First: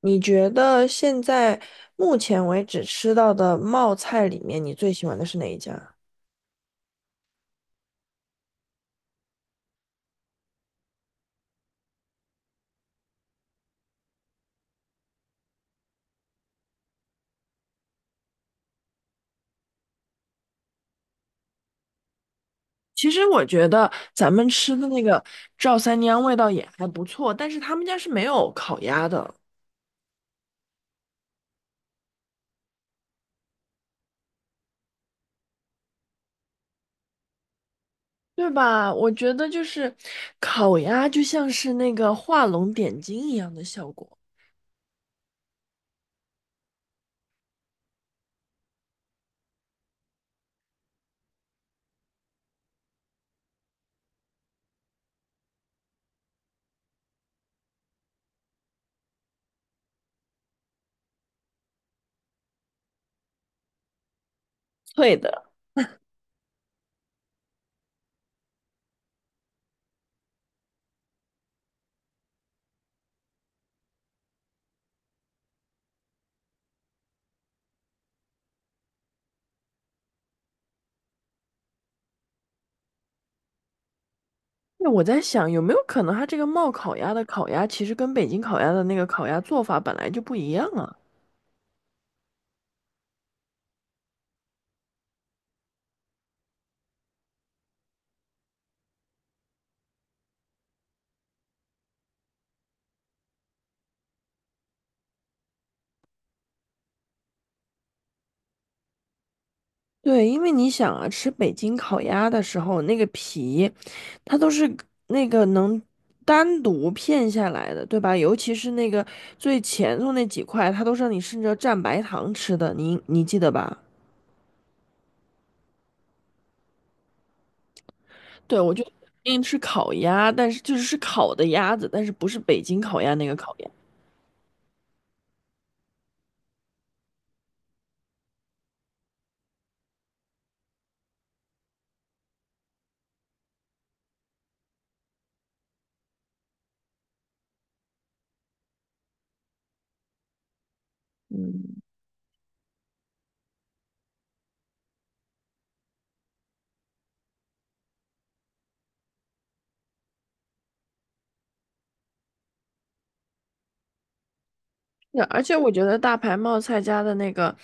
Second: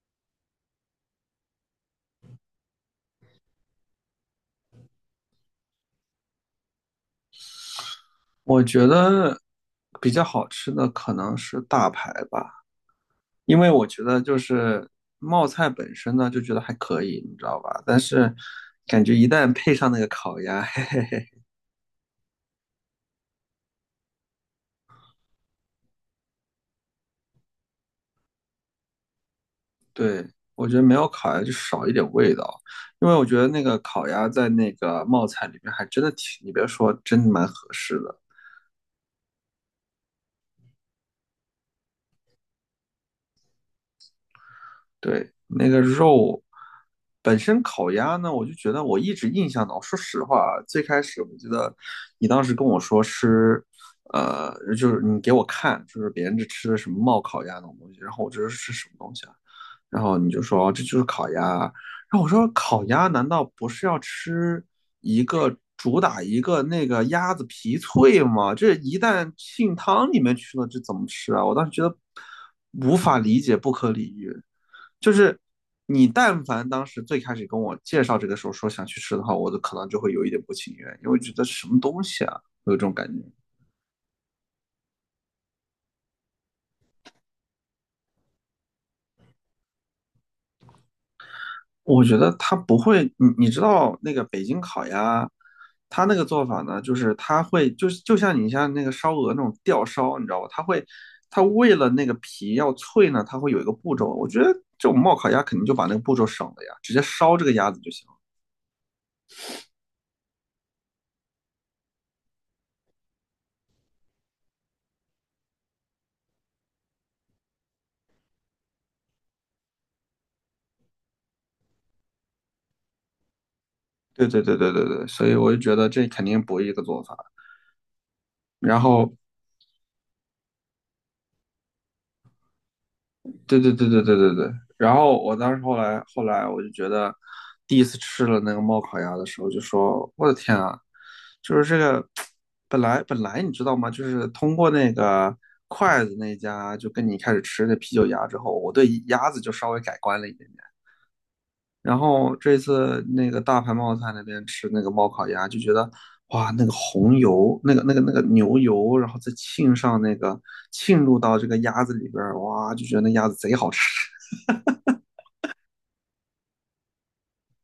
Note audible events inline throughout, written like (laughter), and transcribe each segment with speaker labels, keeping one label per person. Speaker 1: 你觉得现在目前为止吃到的冒菜里面，你最喜欢的是哪一家？
Speaker 2: 我觉得比较好吃的可能是大排吧，因为我觉得就是冒菜本身呢，就觉得还可以，你知道吧？但是感觉一旦配上那个烤鸭，(laughs)
Speaker 1: 其实我觉得咱们吃的那个赵三娘味道也还不错，但是他们家是没有烤鸭的，
Speaker 2: 对，我觉得没有烤鸭就少一点味道，因为我觉得那个烤鸭在那个冒菜里面还真的挺，你别说，真的蛮合适的。
Speaker 1: 对吧？我觉得就是烤鸭就像是那个画龙点睛一样的效果。
Speaker 2: 对，那个肉本身烤鸭呢，我就觉得我一直印象呢。说实话啊，最开始我觉得你当时跟我说吃，呃，就是你给我看，就是别人这吃的什么冒烤鸭那种东西，然后我这是什么东西啊？然后你就说哦这就是烤鸭啊，然后我说烤鸭难道不是要吃
Speaker 1: 脆
Speaker 2: 一
Speaker 1: 的。
Speaker 2: 个主打一个那个鸭子皮脆吗？这一旦浸汤里面去了，这怎么吃啊？我当时觉得无法理解，不可理喻。就是你但凡当时最开始跟我介绍这个时候说想去吃的话，我都可能就会有一点不情愿，因为觉得什么东西啊，有这种感觉。
Speaker 1: 那我在想，有没有可能它这个冒烤鸭的烤鸭，其实跟北京烤鸭的那个烤鸭做法本来就不一样啊？
Speaker 2: 我觉得他不会，你知道那个北京烤鸭，他那个做法呢，就是他会就是就像你像那个烧鹅那种吊烧，你知道吧？他会他为了那个皮要脆呢，他会有一个步骤。我觉得这种冒烤鸭肯定就把那个步骤省了呀，直接烧这个鸭子就行了。
Speaker 1: 对，因为你想啊，吃北京烤鸭的时候，那个皮，它都是那个能单独片下来的，对吧？尤其是那个最前头那几块，它都是让你顺着蘸白糖吃的，你记得吧？
Speaker 2: 对对对对对对，所以我就觉得这肯定不是一个做法。
Speaker 1: 对，我
Speaker 2: 然
Speaker 1: 就
Speaker 2: 后
Speaker 1: 因吃烤鸭，但是就是是烤的鸭子，但是不是北京烤鸭那个烤
Speaker 2: 对
Speaker 1: 鸭。
Speaker 2: 对对对对对对。然后我当时后来我就觉得，第一次吃了那个冒烤鸭的时候，就说我的天啊，就是这个 (tsk) 本来你知道吗？就是通过那个筷子那家，就跟你开始吃那啤酒鸭之后，我对鸭子就稍微改观了一点点。然后这次那个大盘冒菜那边吃那个冒烤鸭，就觉得哇，那个红油，那个牛油，然后再浸上那个浸入到这个鸭子里边儿，哇，就觉得那鸭子贼好吃。
Speaker 1: 对而且我觉得大牌冒菜家的那个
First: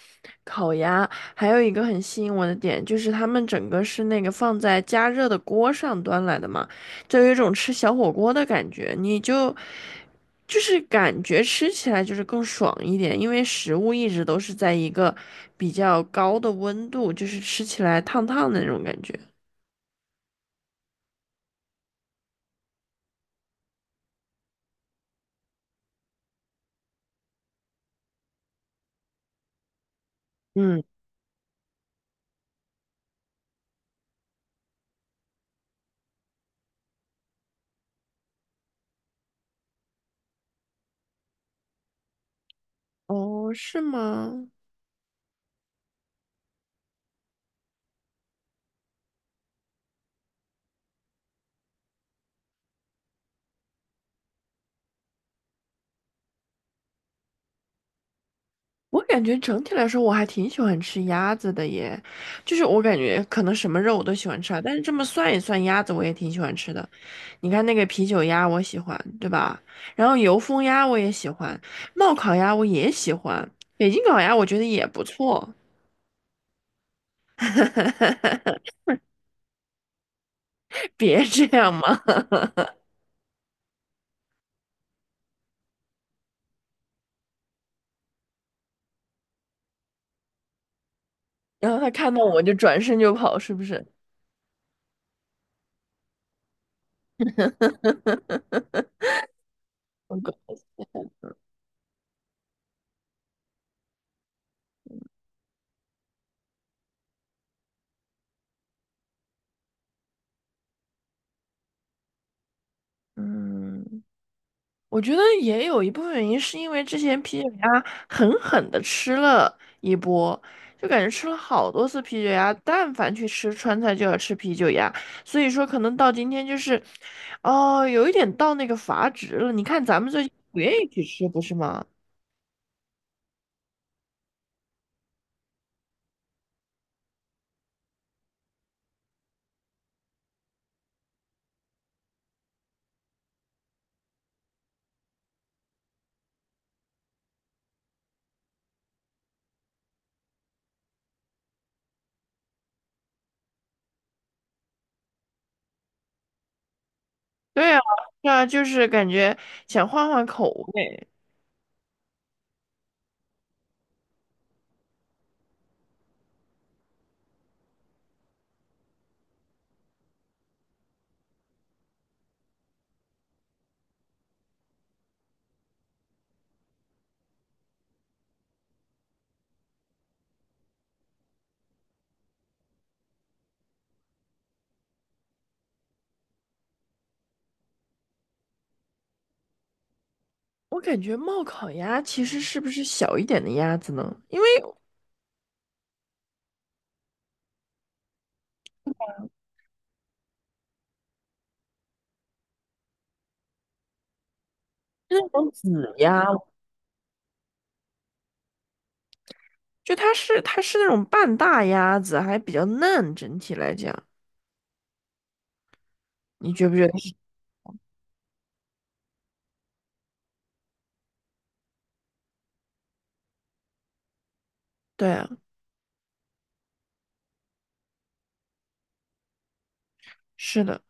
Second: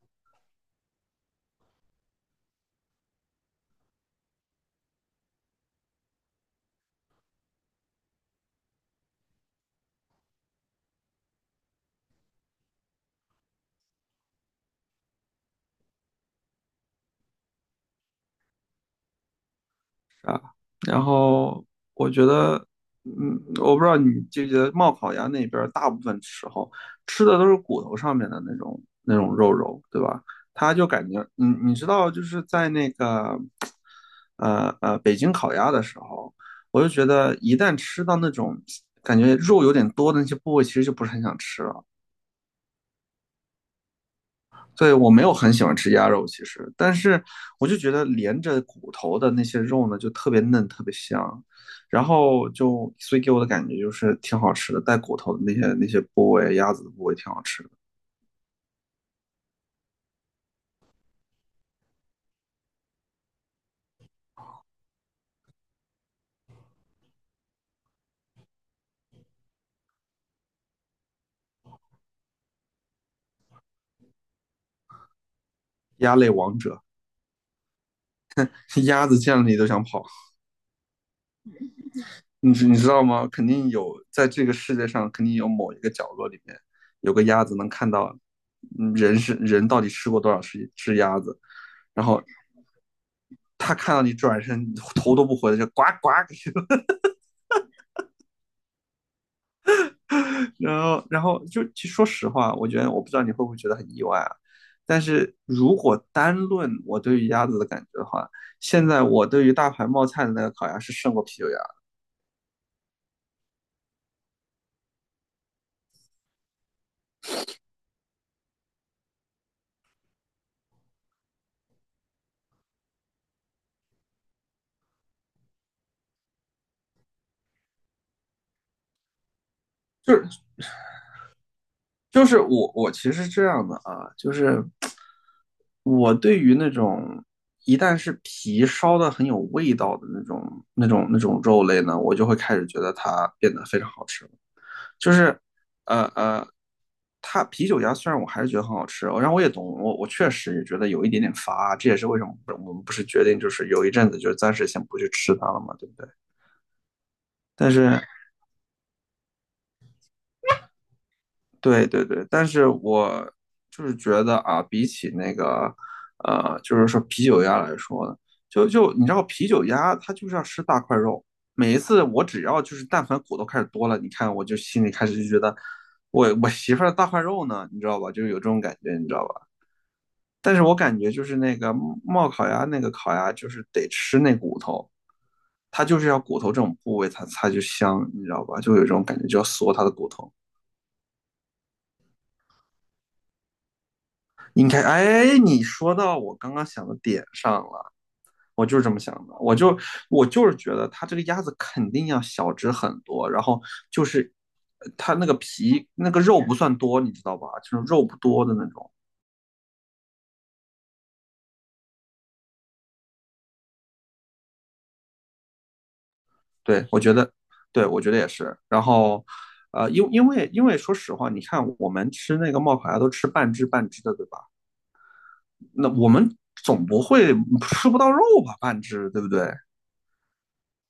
Speaker 1: 烤鸭，还有一个很吸引我的点，就是他们整个是那个放在加热的锅上端来的嘛，就有一种吃小火锅的感觉，就是感觉吃起来就是更爽一点，因为食物一直都是在一个比较高的温度，就是吃起来烫烫的那种感觉。
Speaker 2: 然后我觉得，嗯，我不知道你记不记得，冒烤鸭那边儿大部分时候吃的都是骨头上面的那种肉肉，对吧？它
Speaker 1: 嗯，
Speaker 2: 就感觉，你知道，就是在那个，北京烤鸭的时候，我就觉得一旦吃到那种感觉肉有点多的那些部位，其实就不是很想吃了。
Speaker 1: 哦，是吗？
Speaker 2: 对，我没有很喜欢吃鸭肉，其实，但是我就觉得连着骨头的那些肉呢，就特别嫩，特别香，然后就所以给我的感觉就是挺好吃的，带骨头的那些那些部位，鸭子的部位挺好吃的，
Speaker 1: 我感觉整体来说，我还挺喜欢吃鸭子的耶，就是我感觉可能什么肉我都喜欢吃啊，但是这么算一算，鸭子我也挺喜欢吃的。你看那个啤酒鸭，我喜欢，对吧？然后油封鸭我也喜欢，冒烤鸭我也喜欢，北京烤鸭我觉得也不错。
Speaker 2: 鸭类王者，
Speaker 1: (laughs)
Speaker 2: (laughs) 鸭子见了你都想跑，
Speaker 1: 别这样嘛，
Speaker 2: 你知道吗？肯定有，在这个世界上肯定有某一个角落里面有个鸭子能看到，嗯，人到底吃过多少只鸭子，
Speaker 1: (laughs) 然后他
Speaker 2: 然
Speaker 1: 看
Speaker 2: 后
Speaker 1: 到我就转身就跑，是不
Speaker 2: 他
Speaker 1: 是？
Speaker 2: 看到你转身头都不回的就呱呱，(laughs)
Speaker 1: 我狗
Speaker 2: (laughs) 然后，然后就其实说实话，我觉得我不知道你会不会觉得很意外啊。但是如果单论我对于鸭子的感觉的话，现在我对于大牌冒菜的那个烤鸭是胜过啤酒鸭。
Speaker 1: 嗯。我觉得也有一部分原因是因为之前啤酒鸭狠狠的吃了一波，就感觉吃了好多次啤酒鸭，但凡去吃川菜就要吃啤酒鸭，所以说可能到今天就是，哦，有一点到那个阀值了。你看咱们
Speaker 2: 就
Speaker 1: 最近
Speaker 2: 是
Speaker 1: 不愿意去吃，不是吗？
Speaker 2: 就是我其实是这样的啊，就是我对于那种一旦是皮烧的很有味道的那种肉类呢，我就会开始觉得它变得非常好吃。就是呃呃，它啤酒鸭虽然我还是觉得很好吃，然后我也懂，我确实也觉得有一点点乏啊，这也是为什么我们不是决定就是有一阵子就暂时先不去吃它了嘛，对不对？但
Speaker 1: 对啊，
Speaker 2: 是
Speaker 1: 对啊，就是感觉想换换口味。
Speaker 2: 对对对，但是我就是觉得啊，比起那个就是说啤酒鸭来说呢，就你知道啤酒鸭它就是要吃大块肉。每一次我只要就是但凡骨头开始多了，你看我就心里开始就觉得我媳妇儿的大块肉呢，你知道吧？就是有这种感觉，你知道吧？但是我感觉就是那个冒烤鸭那个烤鸭，就是得吃那骨头，它就是要骨头这种部位它，它就香，你知道吧？就有一种感觉，就要嗦它的骨头。
Speaker 1: 我感觉冒烤鸭其实是不是小一点的鸭子呢？因为
Speaker 2: 应该，哎，你说到我刚刚想的点上了，我就是这么想的，我就是觉得它这个鸭子肯定要小只很多，然后就是它那
Speaker 1: 那
Speaker 2: 个
Speaker 1: 种子
Speaker 2: 皮那个
Speaker 1: 鸭。
Speaker 2: 肉不算多，你知道吧？就是肉不多的那种。
Speaker 1: 就它是它是那种半大鸭子，还比较嫩，整体来讲，你觉不觉
Speaker 2: 对，
Speaker 1: 得
Speaker 2: 我觉
Speaker 1: 是？
Speaker 2: 得，对，我觉得也是。然后，呃，因为说实话，你看我们吃那个冒烤鸭都吃半只半只的，对吧？
Speaker 1: 对啊，
Speaker 2: 那我们总不会吃不到肉吧？半只，对不对？
Speaker 1: 是的。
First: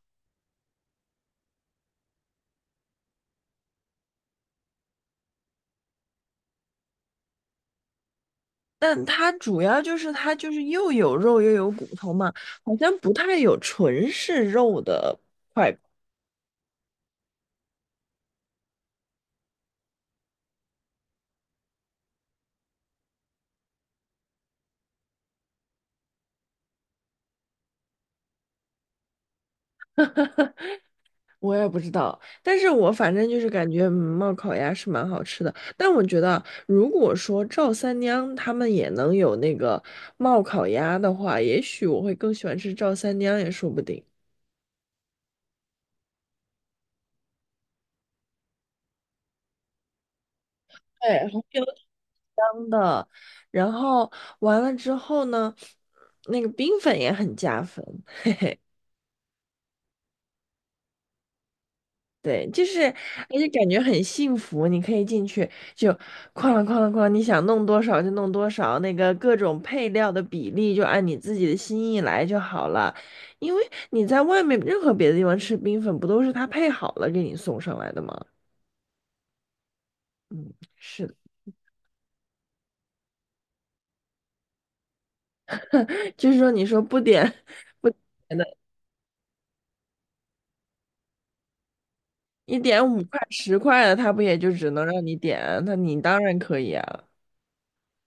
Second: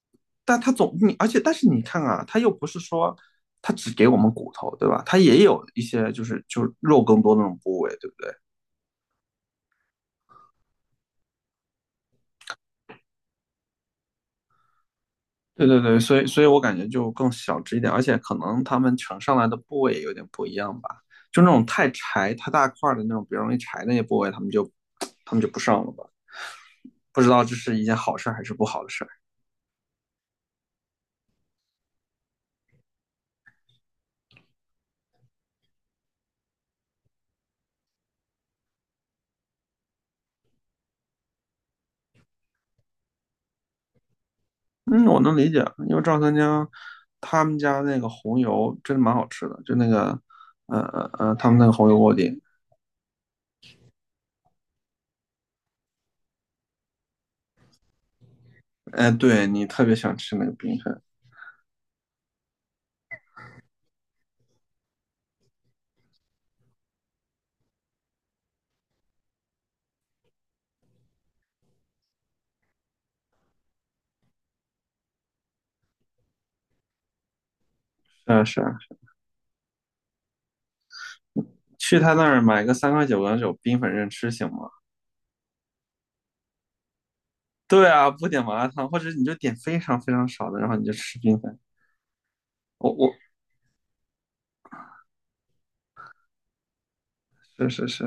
Speaker 2: 但它总你，而且但是你看啊，它又不是说它只给我们骨头，对吧？它也有一些就是肉更多的那种部位，对不对？
Speaker 1: 但它主要就是它就是又有肉又有骨头嘛，好像不太有纯是肉的
Speaker 2: 对
Speaker 1: 块骨，
Speaker 2: 对对，所以我感觉就更小只一点，而且可能他们呈上来的部位也有点不一样吧，就那种太柴、太大块儿的那种比较容易柴的那些部位，他们就不上了吧。不知道这是一件好事儿还是不好的事儿。
Speaker 1: 我也不知道。但是我反正就是感觉嗯冒烤鸭是蛮好吃的。但我觉得啊如果说赵三娘他们也能有那个冒烤鸭的话，也许我会更喜欢吃赵三娘也说不定。
Speaker 2: 嗯，我能理解，因为赵三江他们家那个红油真的蛮好吃的，就那个
Speaker 1: 对，好像
Speaker 2: 他们那个红油锅底，
Speaker 1: 然后完了之后呢，那个冰粉也很加分，
Speaker 2: 哎，对你特别想吃那个冰粉，
Speaker 1: 对，就是而且感觉很幸福，你可以进去就哐啷哐啷哐啷你想弄多少就弄多少，那个各种配料的比例就按你自己的心意来就好了，因为你在外面任何别的地方吃冰粉，不都是他配好了给你送上来的吗？
Speaker 2: 是啊是啊，
Speaker 1: 嗯，是的，
Speaker 2: 去他那儿买个3.99冰粉任吃行吗？
Speaker 1: 就是说你说不点 (laughs)。
Speaker 2: 对
Speaker 1: 不
Speaker 2: 啊，不
Speaker 1: 点
Speaker 2: 点麻
Speaker 1: 的，
Speaker 2: 辣烫，或者你就点非常非常少的，然后你就吃冰粉。
Speaker 1: 一点
Speaker 2: 我
Speaker 1: 五
Speaker 2: 我
Speaker 1: 块、十块的，他不也就只能让你点？那你当然可以啊。
Speaker 2: 是是是，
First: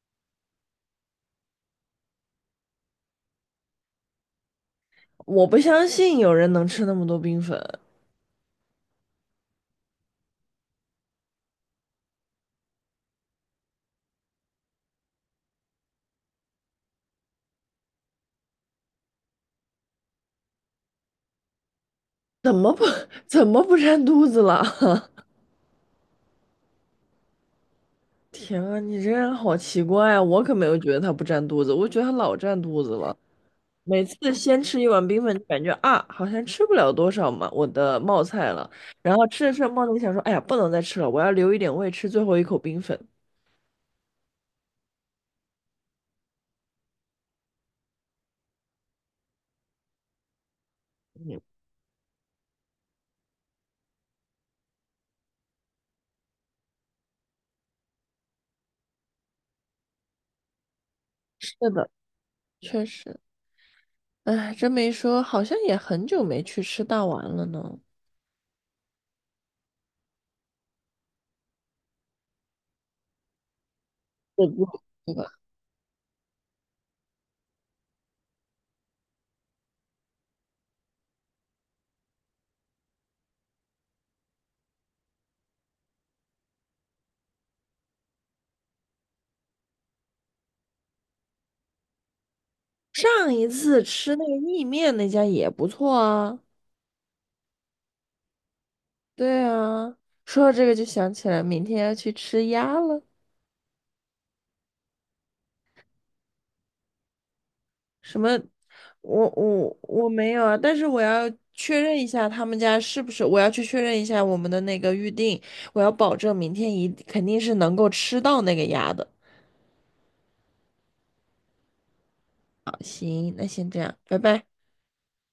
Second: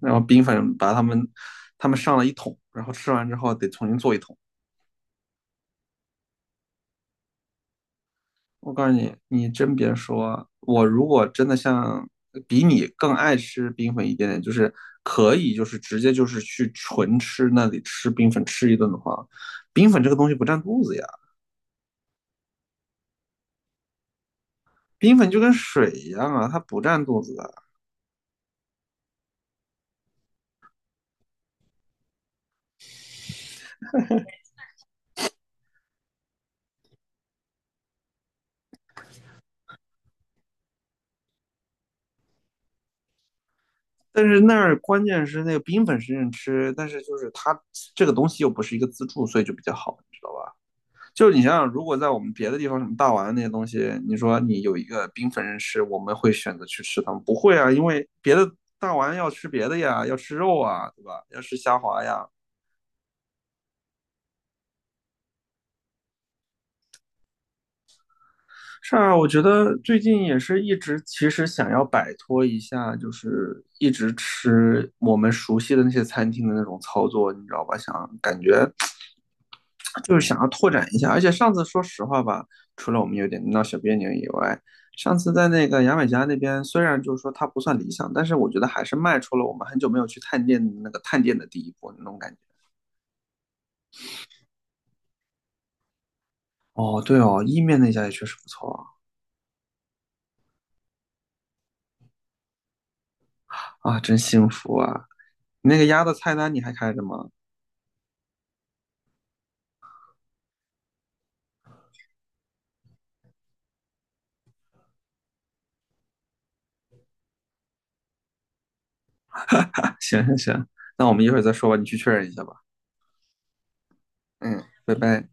Speaker 2: 然后冰粉把他们他们上了一桶，然后吃完之后得重新做一桶。
Speaker 1: 我不相信有人能吃那么多冰粉，
Speaker 2: 我告诉你，你真别说，我如果真的像比你更爱吃冰粉一点点，可以直接去纯吃那里吃冰粉吃一顿的话，冰粉这个东西不占肚子呀，
Speaker 1: 怎么不怎么不占肚子了？(laughs)
Speaker 2: 冰粉就跟水一样啊，它不占肚子的。
Speaker 1: 天啊，你这人好奇怪啊！我可没有觉得他不占肚子，我觉得他老占肚子了。每次先吃一碗冰粉，就感觉啊，好像吃不了多少嘛，我的冒菜了。然后吃着吃着冒菜想说，哎呀，不能再吃了，我要留一点胃吃最后一口冰粉。
Speaker 2: 但是那儿关键是那个冰粉是认吃，但是就是它这个东西又不是一个自助，所以就比较好，你知道吧？就是你想想，如果在我们别的地方，什么大丸那些东西，你说你有一个冰粉认吃，我们会选择去吃它们不会啊，因为别的大丸要吃别的呀，要吃肉啊，对吧？要
Speaker 1: 是
Speaker 2: 吃虾
Speaker 1: 的，
Speaker 2: 滑呀。
Speaker 1: 确实，哎，这么一说，好像也很久没去吃大碗了呢。
Speaker 2: 是啊，我觉得最近也是一直其实想要摆脱一下，就是一直
Speaker 1: 对不？
Speaker 2: 吃
Speaker 1: 对
Speaker 2: 我们
Speaker 1: 吧？
Speaker 2: 熟悉的那些餐厅的那种操作，你知道吧？想感觉就是想要拓展一下。而且上次说实话吧，除了我们有点闹小别扭以外，上次在那个牙买加那边，虽然就是说它不算理想，但是我觉得还是迈出了我们很久没有去探店的那个探店的第1步那种感觉。
Speaker 1: 上一次吃那个意面那家也不错啊。
Speaker 2: 哦，对哦，意面那家也确实不错
Speaker 1: 对啊，说到这个就想起来，明天要去吃鸭了。
Speaker 2: 啊，啊，真幸福啊！那个鸭的菜单你还开着吗？
Speaker 1: 什么？我没有啊，但是我要确认一下他们家是不是，我要去确认一下我们的那个预定，我要保证明天一肯定是能够吃到那个鸭的。
Speaker 2: (laughs) 行行行，那我们一会儿再说吧，你去确认一下吧。
Speaker 1: 好，行，那先这样，拜拜。
Speaker 2: 嗯，拜拜。